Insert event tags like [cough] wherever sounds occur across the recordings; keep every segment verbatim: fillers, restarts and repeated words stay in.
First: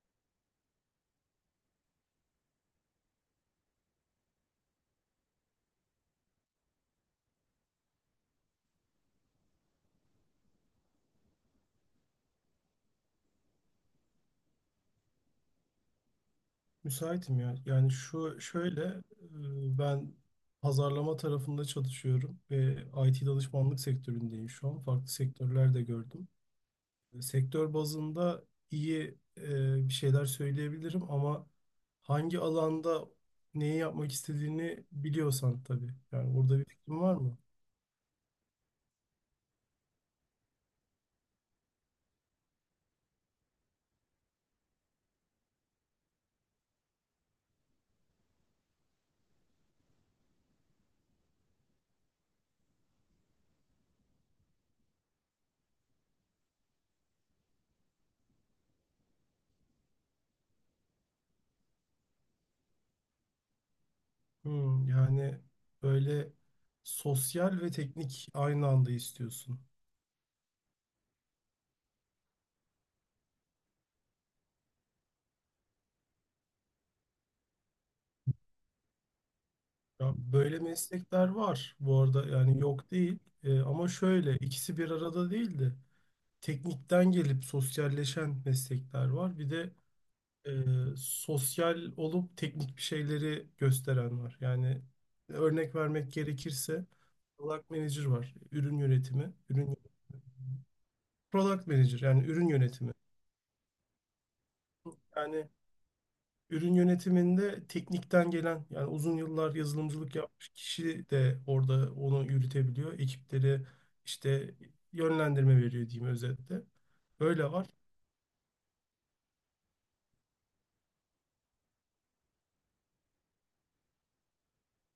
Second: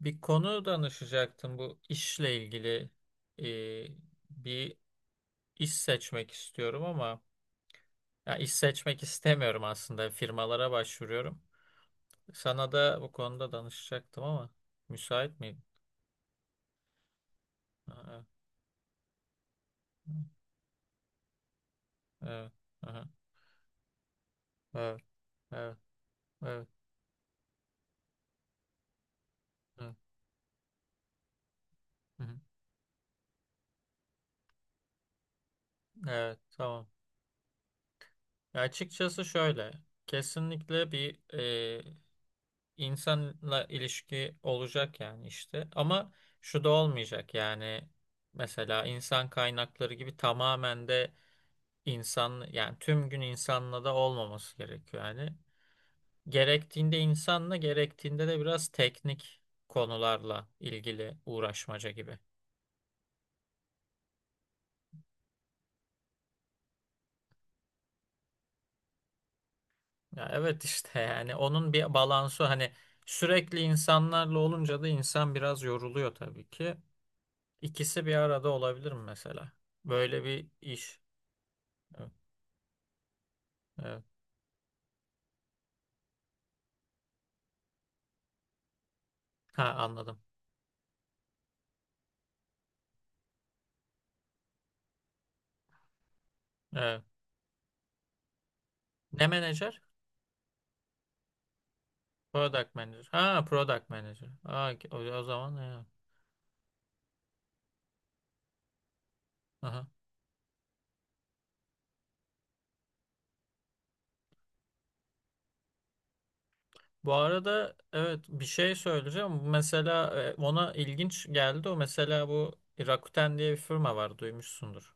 Bir konu danışacaktım bu işle ilgili. Ee, Bir iş seçmek istiyorum ama ya iş seçmek istemiyorum, aslında firmalara başvuruyorum. Sana da bu konuda danışacaktım ama müsait miydin? Müsaitim ya. Yani Aha. şu şöyle e, ben pazarlama tarafında çalışıyorum Evet, ve aha, I T danışmanlık sektöründeyim şu an. evet, Farklı sektörler evet, de gördüm. evet, Sektör bazında iyi e, bir evet, şeyler söyleyebilirim ama hı hangi hı, alanda neyi yapmak istediğini biliyorsan tabii. evet, Yani orada bir tamam. fikrin var mı? Ya açıkçası şöyle, kesinlikle bir insanla ilişki olacak yani işte. Ama şu da olmayacak yani, mesela insan kaynakları gibi tamamen de insan, yani tüm gün insanla da olmaması gerekiyor yani. Gerektiğinde insanla, gerektiğinde de biraz teknik konularla ilgili uğraşmaca gibi. Hmm, yani böyle sosyal ve teknik aynı anda istiyorsun. Ya evet işte [laughs] yani onun bir balansı, hani sürekli insanlarla olunca da insan biraz yoruluyor tabii ki. İkisi bir arada olabilir mi mesela? Ya Böyle bir böyle iş. meslekler var bu Evet. arada, yani yok değil E, ama Evet. şöyle ikisi bir arada değil de teknikten gelip sosyalleşen meslekler var, bir de Ha, anladım. e, sosyal olup teknik bir şeyleri gösteren var. Yani örnek vermek gerekirse Evet. product manager var, ürün Ne yönetimi. ürün menajer? Product manager, yani ürün Product yönetimi. manager. Ha, product manager. Ha, o, o Yani zaman ya. ürün yönetiminde teknikten gelen, yani uzun yıllar Aha. yazılımcılık yapmış kişi de orada onu yürütebiliyor. Ekipleri işte yönlendirme veriyor diyeyim, özetle. Bu Öyle var. arada evet, bir şey söyleyeceğim. Mesela e, ona ilginç geldi. O mesela bu Rakuten diye bir firma var. Duymuşsundur.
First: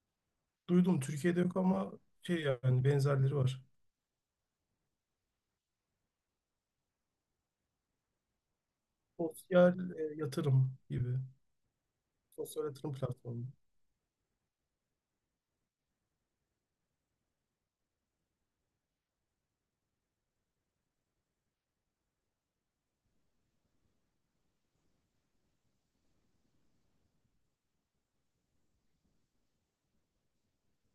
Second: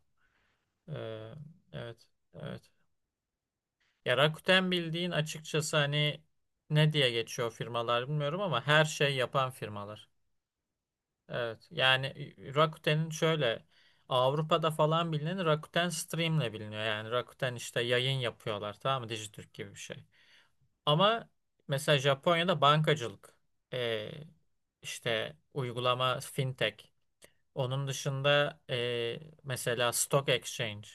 Ee, Duydum, Türkiye'de yok ama evet. şey, Evet. yani benzerleri var. Ya Rakuten, bildiğin, açıkçası hani ne diye geçiyor firmalar bilmiyorum ama her şey yapan Sosyal firmalar. e, yatırım gibi. Evet. Yani Sosyal yatırım Rakuten'in platformu. şöyle, Avrupa'da falan bilinen Rakuten Stream'le biliniyor. Yani Rakuten işte yayın yapıyorlar, tamam mı? Dijitürk gibi bir şey. Ama mesela Japonya'da bankacılık, e, işte uygulama, fintech. Onun dışında e, mesela stock exchange,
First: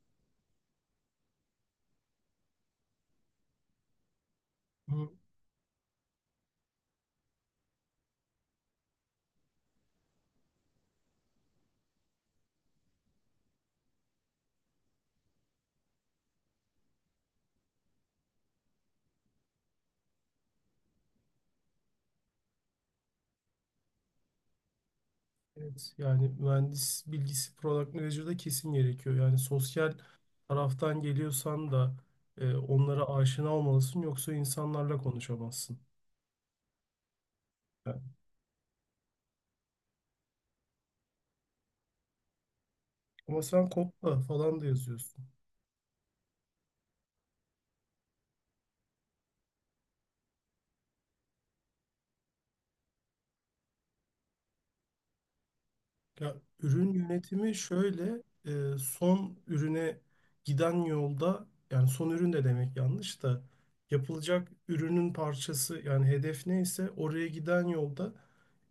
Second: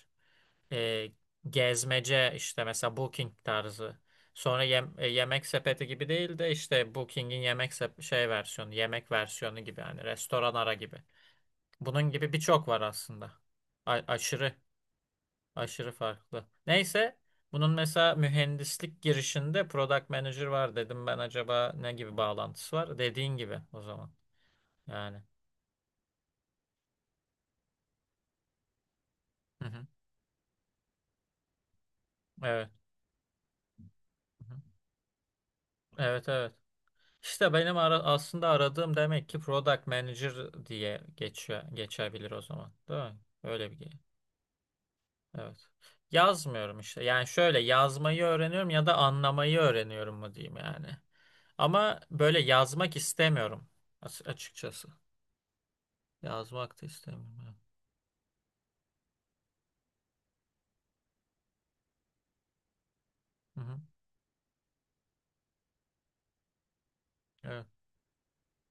e, gezmece işte, mesela booking tarzı. Sonra yem- e, Hı, yemek sepeti gibi değil de işte Booking'in yemek sep- şey versiyonu, yemek versiyonu gibi, yani restoran ara gibi. Bunun gibi birçok var aslında. A- aşırı, aşırı farklı. Neyse, bunun mesela mühendislik girişinde product manager var dedim, ben acaba ne gibi bağlantısı var? Dediğin gibi o zaman. Yani. Evet, yani mühendis bilgisi product manager'da kesin gerekiyor. Yani Hı hı. sosyal taraftan geliyorsan da e, Evet. onlara aşina olmalısın, yoksa Hı hı. insanlarla konuşamazsın. Evet, evet. İşte benim ara- aslında aradığım demek ki product manager diye geçiyor, geçebilir o zaman. Değil mi? Ama sen Öyle bir. kopla falan da yazıyorsun. Evet. Yazmıyorum işte. Yani şöyle, yazmayı öğreniyorum ya da anlamayı öğreniyorum mu diyeyim yani. Ama böyle yazmak istemiyorum as- açıkçası. Ya, Yazmak da ürün istemiyorum. yönetimi şöyle e, son ürüne giden yolda, yani son ürün de demek yanlış da, Evet. Hı hı. yapılacak ürünün parçası. Yani hedef neyse oraya Evet. giden yolda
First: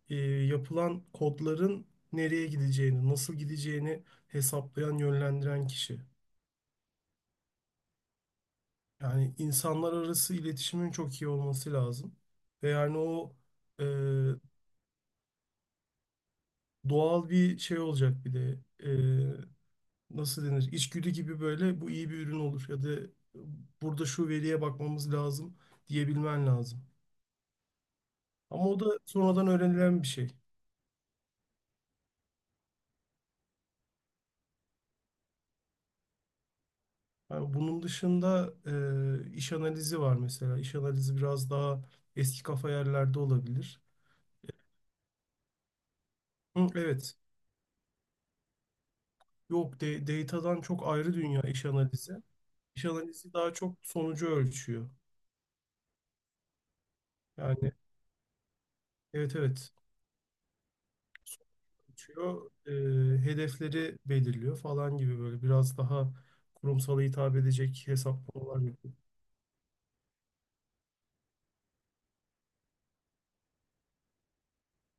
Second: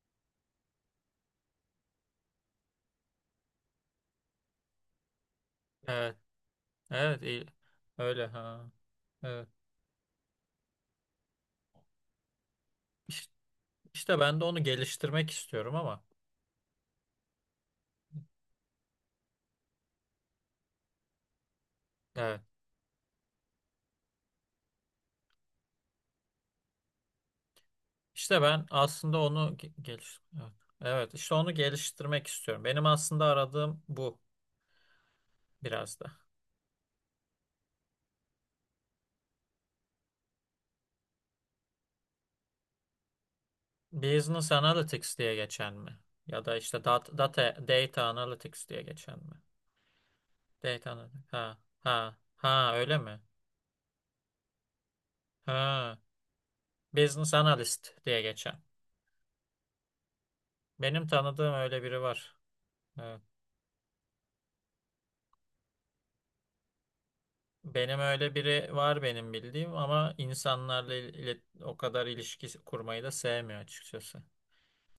e, yapılan kodların nereye gideceğini, nasıl gideceğini hesaplayan, yönlendiren kişi. Evet. Evet, iyi. Öyle ha. Yani Evet. insanlar arası iletişimin çok iyi olması lazım. Ve yani İşte, o e, işte ben de onu geliştirmek istiyorum ama. doğal bir şey olacak bir de. E, Nasıl denir, içgüdü gibi. Böyle bu iyi bir ürün Evet. olur ya da burada şu veriye bakmamız lazım diyebilmen lazım. İşte ben Ama o da aslında sonradan onu ge- öğrenilen bir geliş, şey. evet. Evet, işte onu geliştirmek istiyorum. Benim aslında aradığım bu, biraz da. Yani bunun dışında e, iş analizi var, mesela. İş analizi biraz daha eski kafa yerlerde olabilir. Business Analytics diye geçen mi? Ya da Hı, işte evet. dat- data, data Analytics diye geçen mi? Yok, de, datadan çok Data ayrı Analytics. dünya Ha, iş analizi. ha, ha, İş öyle mi? analizi daha çok sonucu ölçüyor. Ha, Business Yani, Analyst diye geçen. evet, evet, Benim tanıdığım öyle biri var. geçiyor, e, Evet. hedefleri belirliyor falan gibi, böyle biraz daha kurumsala hitap edecek Benim öyle hesaplamalar biri yapıyor. var, benim bildiğim, ama insanlarla il- ilet- o kadar ilişki kurmayı da sevmiyor açıkçası.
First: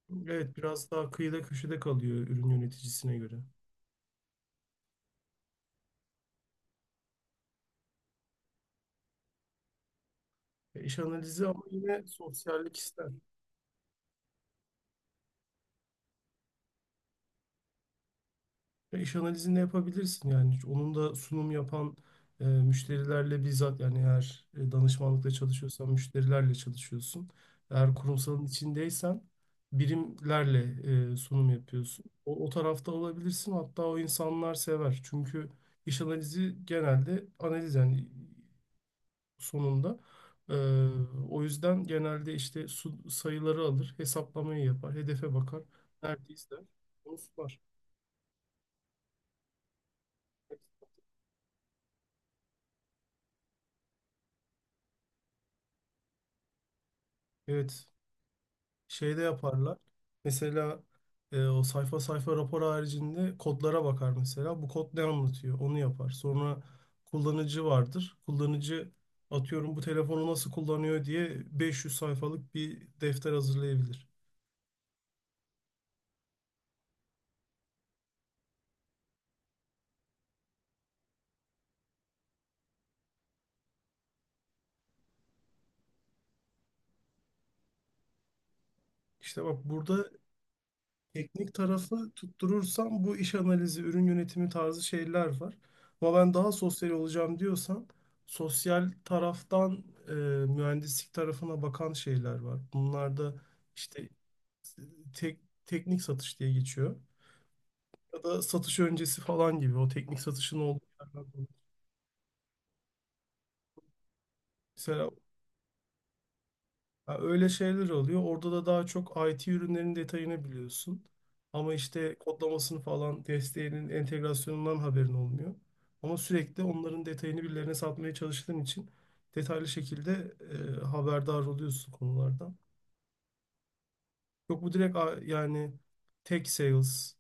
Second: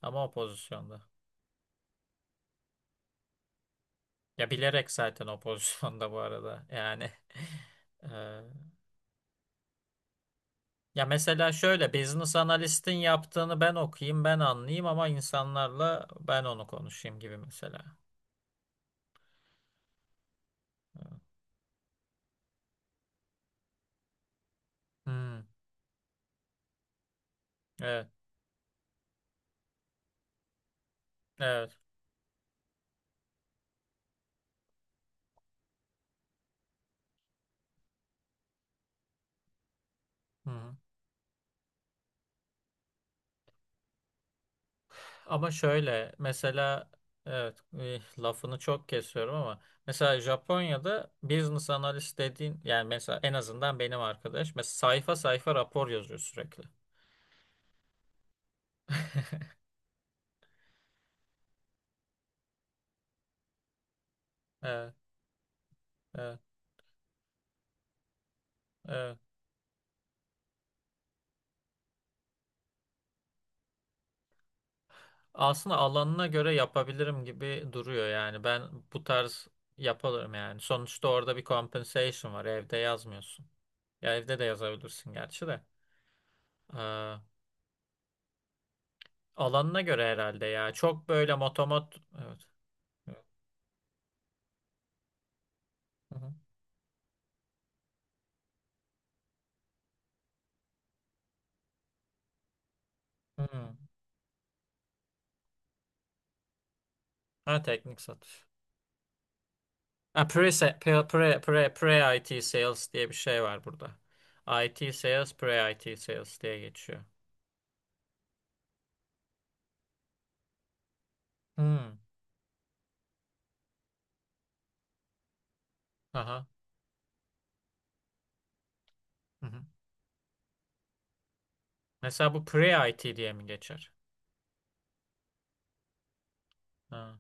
Ama o Evet, biraz pozisyonda. daha kıyıda köşede kalıyor ürün yöneticisine göre. Ya bilerek zaten o [laughs] pozisyonda bu arada. Yani [laughs] eee, E, İş ya analizi mesela ama şöyle, yine business sosyallik analist'in ister. yaptığını ben okuyayım, ben anlayayım ama insanlarla ben onu konuşayım gibi mesela. Ve iş analizini yapabilirsin yani. Onun da sunum yapan e, müşterilerle bizzat, yani eğer e, danışmanlıkla Hmm, çalışıyorsan müşterilerle çalışıyorsun. Eğer evet, kurumsalın içindeysen birimlerle e, sunum evet. yapıyorsun. O, o tarafta olabilirsin, hatta o insanlar sever. Çünkü iş analizi genelde analiz, yani sonunda. Hı E, hı. O yüzden genelde işte su- sayıları alır, hesaplamayı yapar, hedefe Ama bakar, şöyle neredeyse der, mesela, onu evet, sunar. eh, lafını çok kesiyorum ama mesela Japonya'da business analist dediğin, yani mesela en azından benim arkadaş, mesela sayfa sayfa rapor yazıyor sürekli. Evet, şey de [laughs] yaparlar. Mesela e, o sayfa sayfa rapor haricinde kodlara bakar mesela. Bu kod Evet, ne anlatıyor? Onu yapar. evet, Sonra kullanıcı vardır. Kullanıcı, evet. atıyorum, bu telefonu nasıl kullanıyor diye beş yüz sayfalık bir defter hazırlayabilir. Aslında alanına göre yapabilirim gibi duruyor yani. Ben bu tarz yaparım yani. Sonuçta orada bir compensation var. Evde yazmıyorsun. Ya evde de yazabilirsin gerçi de. Ee, İşte bak, Alanına göre burada herhalde ya. Çok böyle teknik motomot, tarafı evet. tutturursam bu Evet. iş analizi, ürün yönetimi tarzı şeyler var. Hı Ama hı. ben daha sosyal olacağım diyorsan sosyal taraftan e, mühendislik tarafına bakan şeyler var. Bunlarda Hı. işte tek, teknik satış diye geçiyor. Ha, teknik Ya da satış. satış öncesi falan gibi, o teknik Ha, pre, satışın olduğu pre, yerler pre, oluyor. pre, pre I T sales diye bir şey var burada. I T Mesela sales, pre I T sales diye geçiyor. ya, öyle şeyler oluyor. Orada da daha çok I T ürünlerin detayını biliyorsun. Ama Hı. işte kodlamasını falan, desteğinin, entegrasyonundan haberin olmuyor. Ama Aha. sürekli onların detayını birilerine satmaya çalıştığın için Hı hı. detaylı şekilde e, haberdar oluyorsun Mesela bu konulardan. pre I T diye mi geçer? Yok, bu direkt a- yani tech sales, Ha.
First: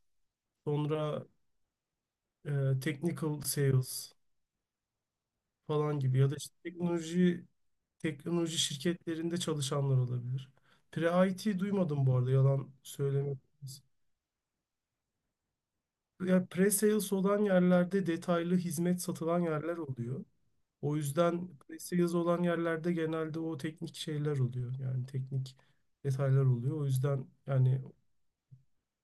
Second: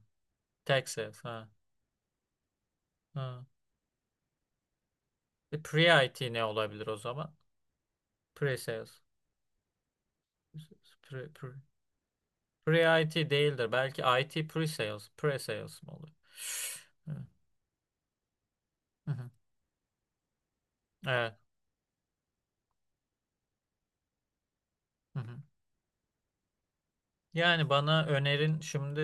Tech sales. sonra Ha. e, technical Ha. sales E, falan gibi, Pre-I T ya da ne işte olabilir o zaman? teknoloji Teknoloji Pre-sales. şirketlerinde çalışanlar olabilir. Pre, Pre-I T duymadım bu arada, yalan pre, pre-IT söylemek. değildir. Belki I T pre-sales. Pre-sales mi olur? Ya, pre-sales Evet. olan yerlerde detaylı hizmet Hı hı. satılan yerler oluyor. O Evet. yüzden pre-sales olan yerlerde genelde o teknik şeyler oluyor. Yani Hı hı. teknik detaylar oluyor. O yüzden Yani yani, bana önerin şimdi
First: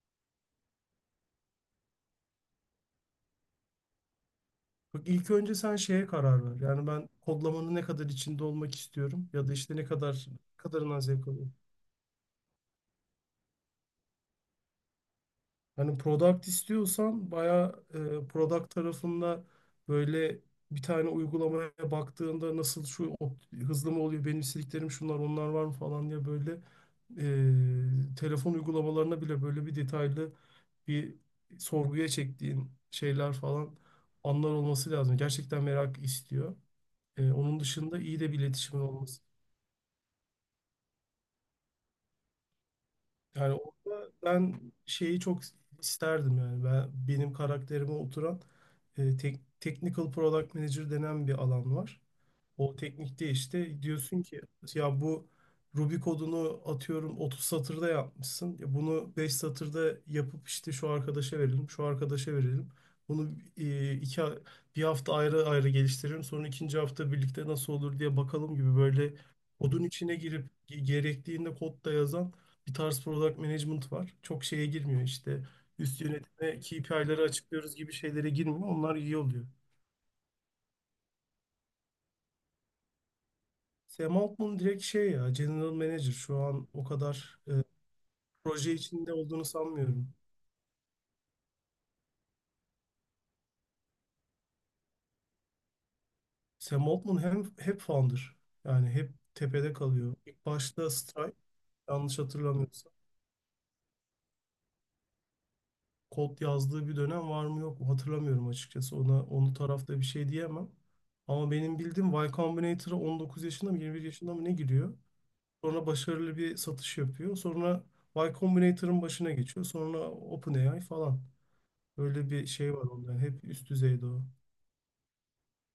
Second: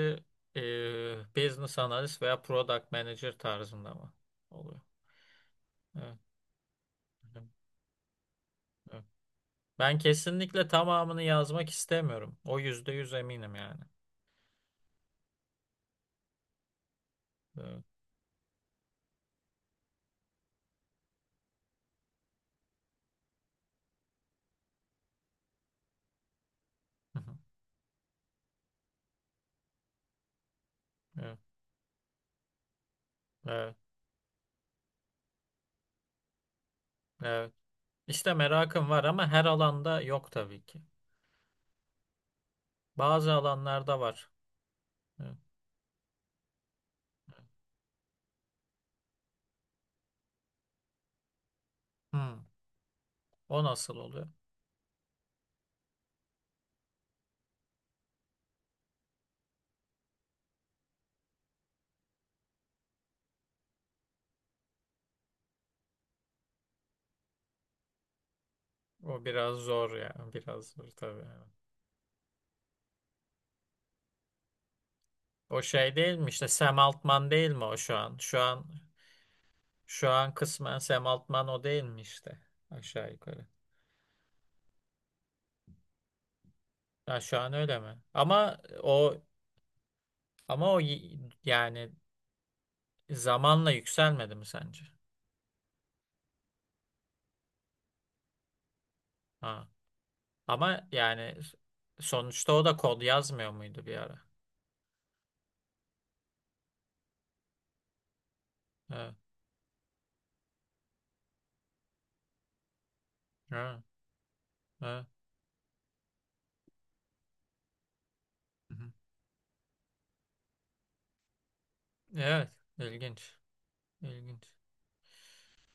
e, business analyst veya product manager tarzında mı oluyor? bak, ilk önce sen şeye Evet. karar ver. Yani ben Hı hı. kodlamanın ne kadar içinde olmak Evet. istiyorum, ya da işte ne Ben kadar ne kesinlikle kadarından tamamını zevk alıyorum. yazmak istemiyorum. O yüzde yüz eminim yani. Hani product istiyorsan Evet. bayağı e, product tarafında böyle, bir tane uygulamaya baktığında nasıl, şu op- hızlı mı oluyor, benim istediklerim şunlar, onlar var mı falan diye, böyle Hı hı. e, telefon uygulamalarına bile böyle bir detaylı bir Evet. sorguya çektiğin şeyler falan Evet. anlar olması lazım. Gerçekten merak istiyor. E, Evet. Onun dışında iyi de İşte bir iletişimin merakım var olması. ama her alanda yok tabii ki. Bazı Yani alanlarda orada var. ben şeyi Hı. çok isterdim, yani ben benim karakterime oturan e, tek- technical product manager denen bir alan var. Hmm. O teknikte O işte nasıl diyorsun oluyor? ki ya, bu Ruby kodunu atıyorum otuz satırda yapmışsın. Ya bunu beş satırda yapıp işte şu arkadaşa verelim, şu arkadaşa verelim. Bunu e, iki ha- bir hafta ayrı ayrı geliştirelim. Sonra ikinci hafta birlikte nasıl olur diye bakalım gibi, böyle O biraz kodun zor ya. içine girip Biraz ge- zor tabii. Evet. gerektiğinde kodda yazan bir tarz product management var. Çok şeye girmiyor işte, O şey üst değil mi, işte yönetime Sam K P I'leri Altman değil mi açıklıyoruz o gibi şu an? şeylere Şu an girmiyor. Onlar iyi oluyor. şu an kısmen Sam Altman o değil mi işte, aşağı yukarı. Sam Altman direkt şey ya, General Manager, şu an o Ha, şu kadar e, an öyle mi? Ama proje içinde o olduğunu sanmıyorum. ama o y- yani zamanla yükselmedi mi sence? Sam Altman hem hep founder, yani hep Ha. tepede kalıyor. İlk Ama başta Stripe, yani yanlış sonuçta o da hatırlamıyorsam, kod yazmıyor muydu bir ara? kod yazdığı bir dönem var mı yok mu hatırlamıyorum açıkçası. Evet. Ona onu tarafta bir şey diyemem. Ama benim bildiğim Y Combinator'a on dokuz yaşında mı Evet. yirmi bir yaşında mı ne giriyor. Evet. Sonra başarılı bir satış yapıyor. Sonra Y Hı hı. Combinator'ın başına geçiyor. Sonra OpenAI falan. Böyle bir Evet. şey var onda. İlginç. Hep üst düzeyde o. İlginç.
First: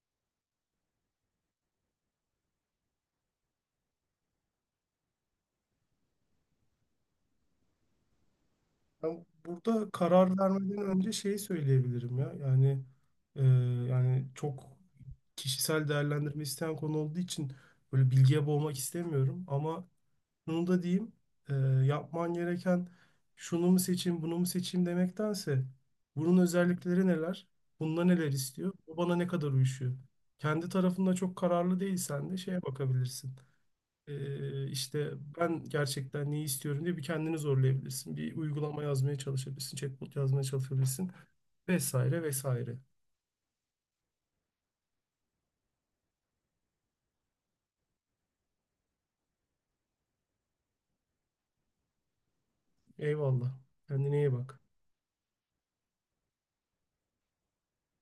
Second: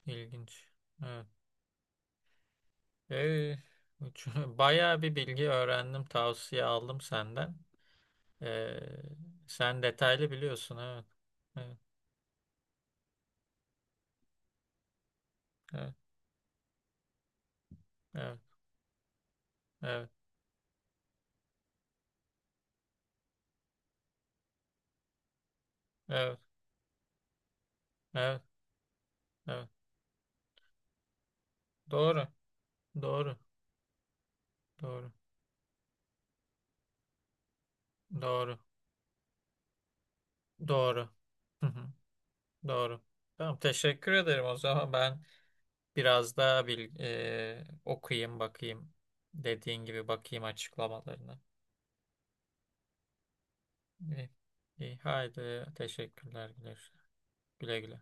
İlginç. Evet. Ee, üç- [laughs] bayağı bir bilgi öğrendim, tavsiye aldım senden. Ee, Ben sen burada detaylı karar biliyorsun, vermeden evet. önce şeyi söyleyebilirim ya. Yani e, yani çok kişisel Evet, değerlendirme isteyen konu olduğu için böyle evet, bilgiye boğmak istemiyorum. Ama evet, şunu da diyeyim. e, Yapman gereken, şunu mu seçeyim bunu mu seçeyim demektense, bunun evet, özellikleri neler? Bunda neler evet, evet, istiyor? Bu bana ne kadar evet. uyuşuyor? Kendi tarafında çok kararlı Doğru, değilsen de şeye bakabilirsin. doğru, Ee, doğru, işte ben gerçekten neyi istiyorum diye bir kendini zorlayabilirsin. Bir doğru, uygulama yazmaya çalışabilirsin, chatbot yazmaya doğru. çalışabilirsin Hı hı. vesaire vesaire. Doğru. Tamam, teşekkür ederim. O zaman ben biraz daha bil, e, okuyayım, bakayım. Dediğin gibi bakayım açıklamalarına. Eyvallah. Kendine İyi, iyi bak. iyi. Haydi, teşekkürler. Güle güle. Güle güle.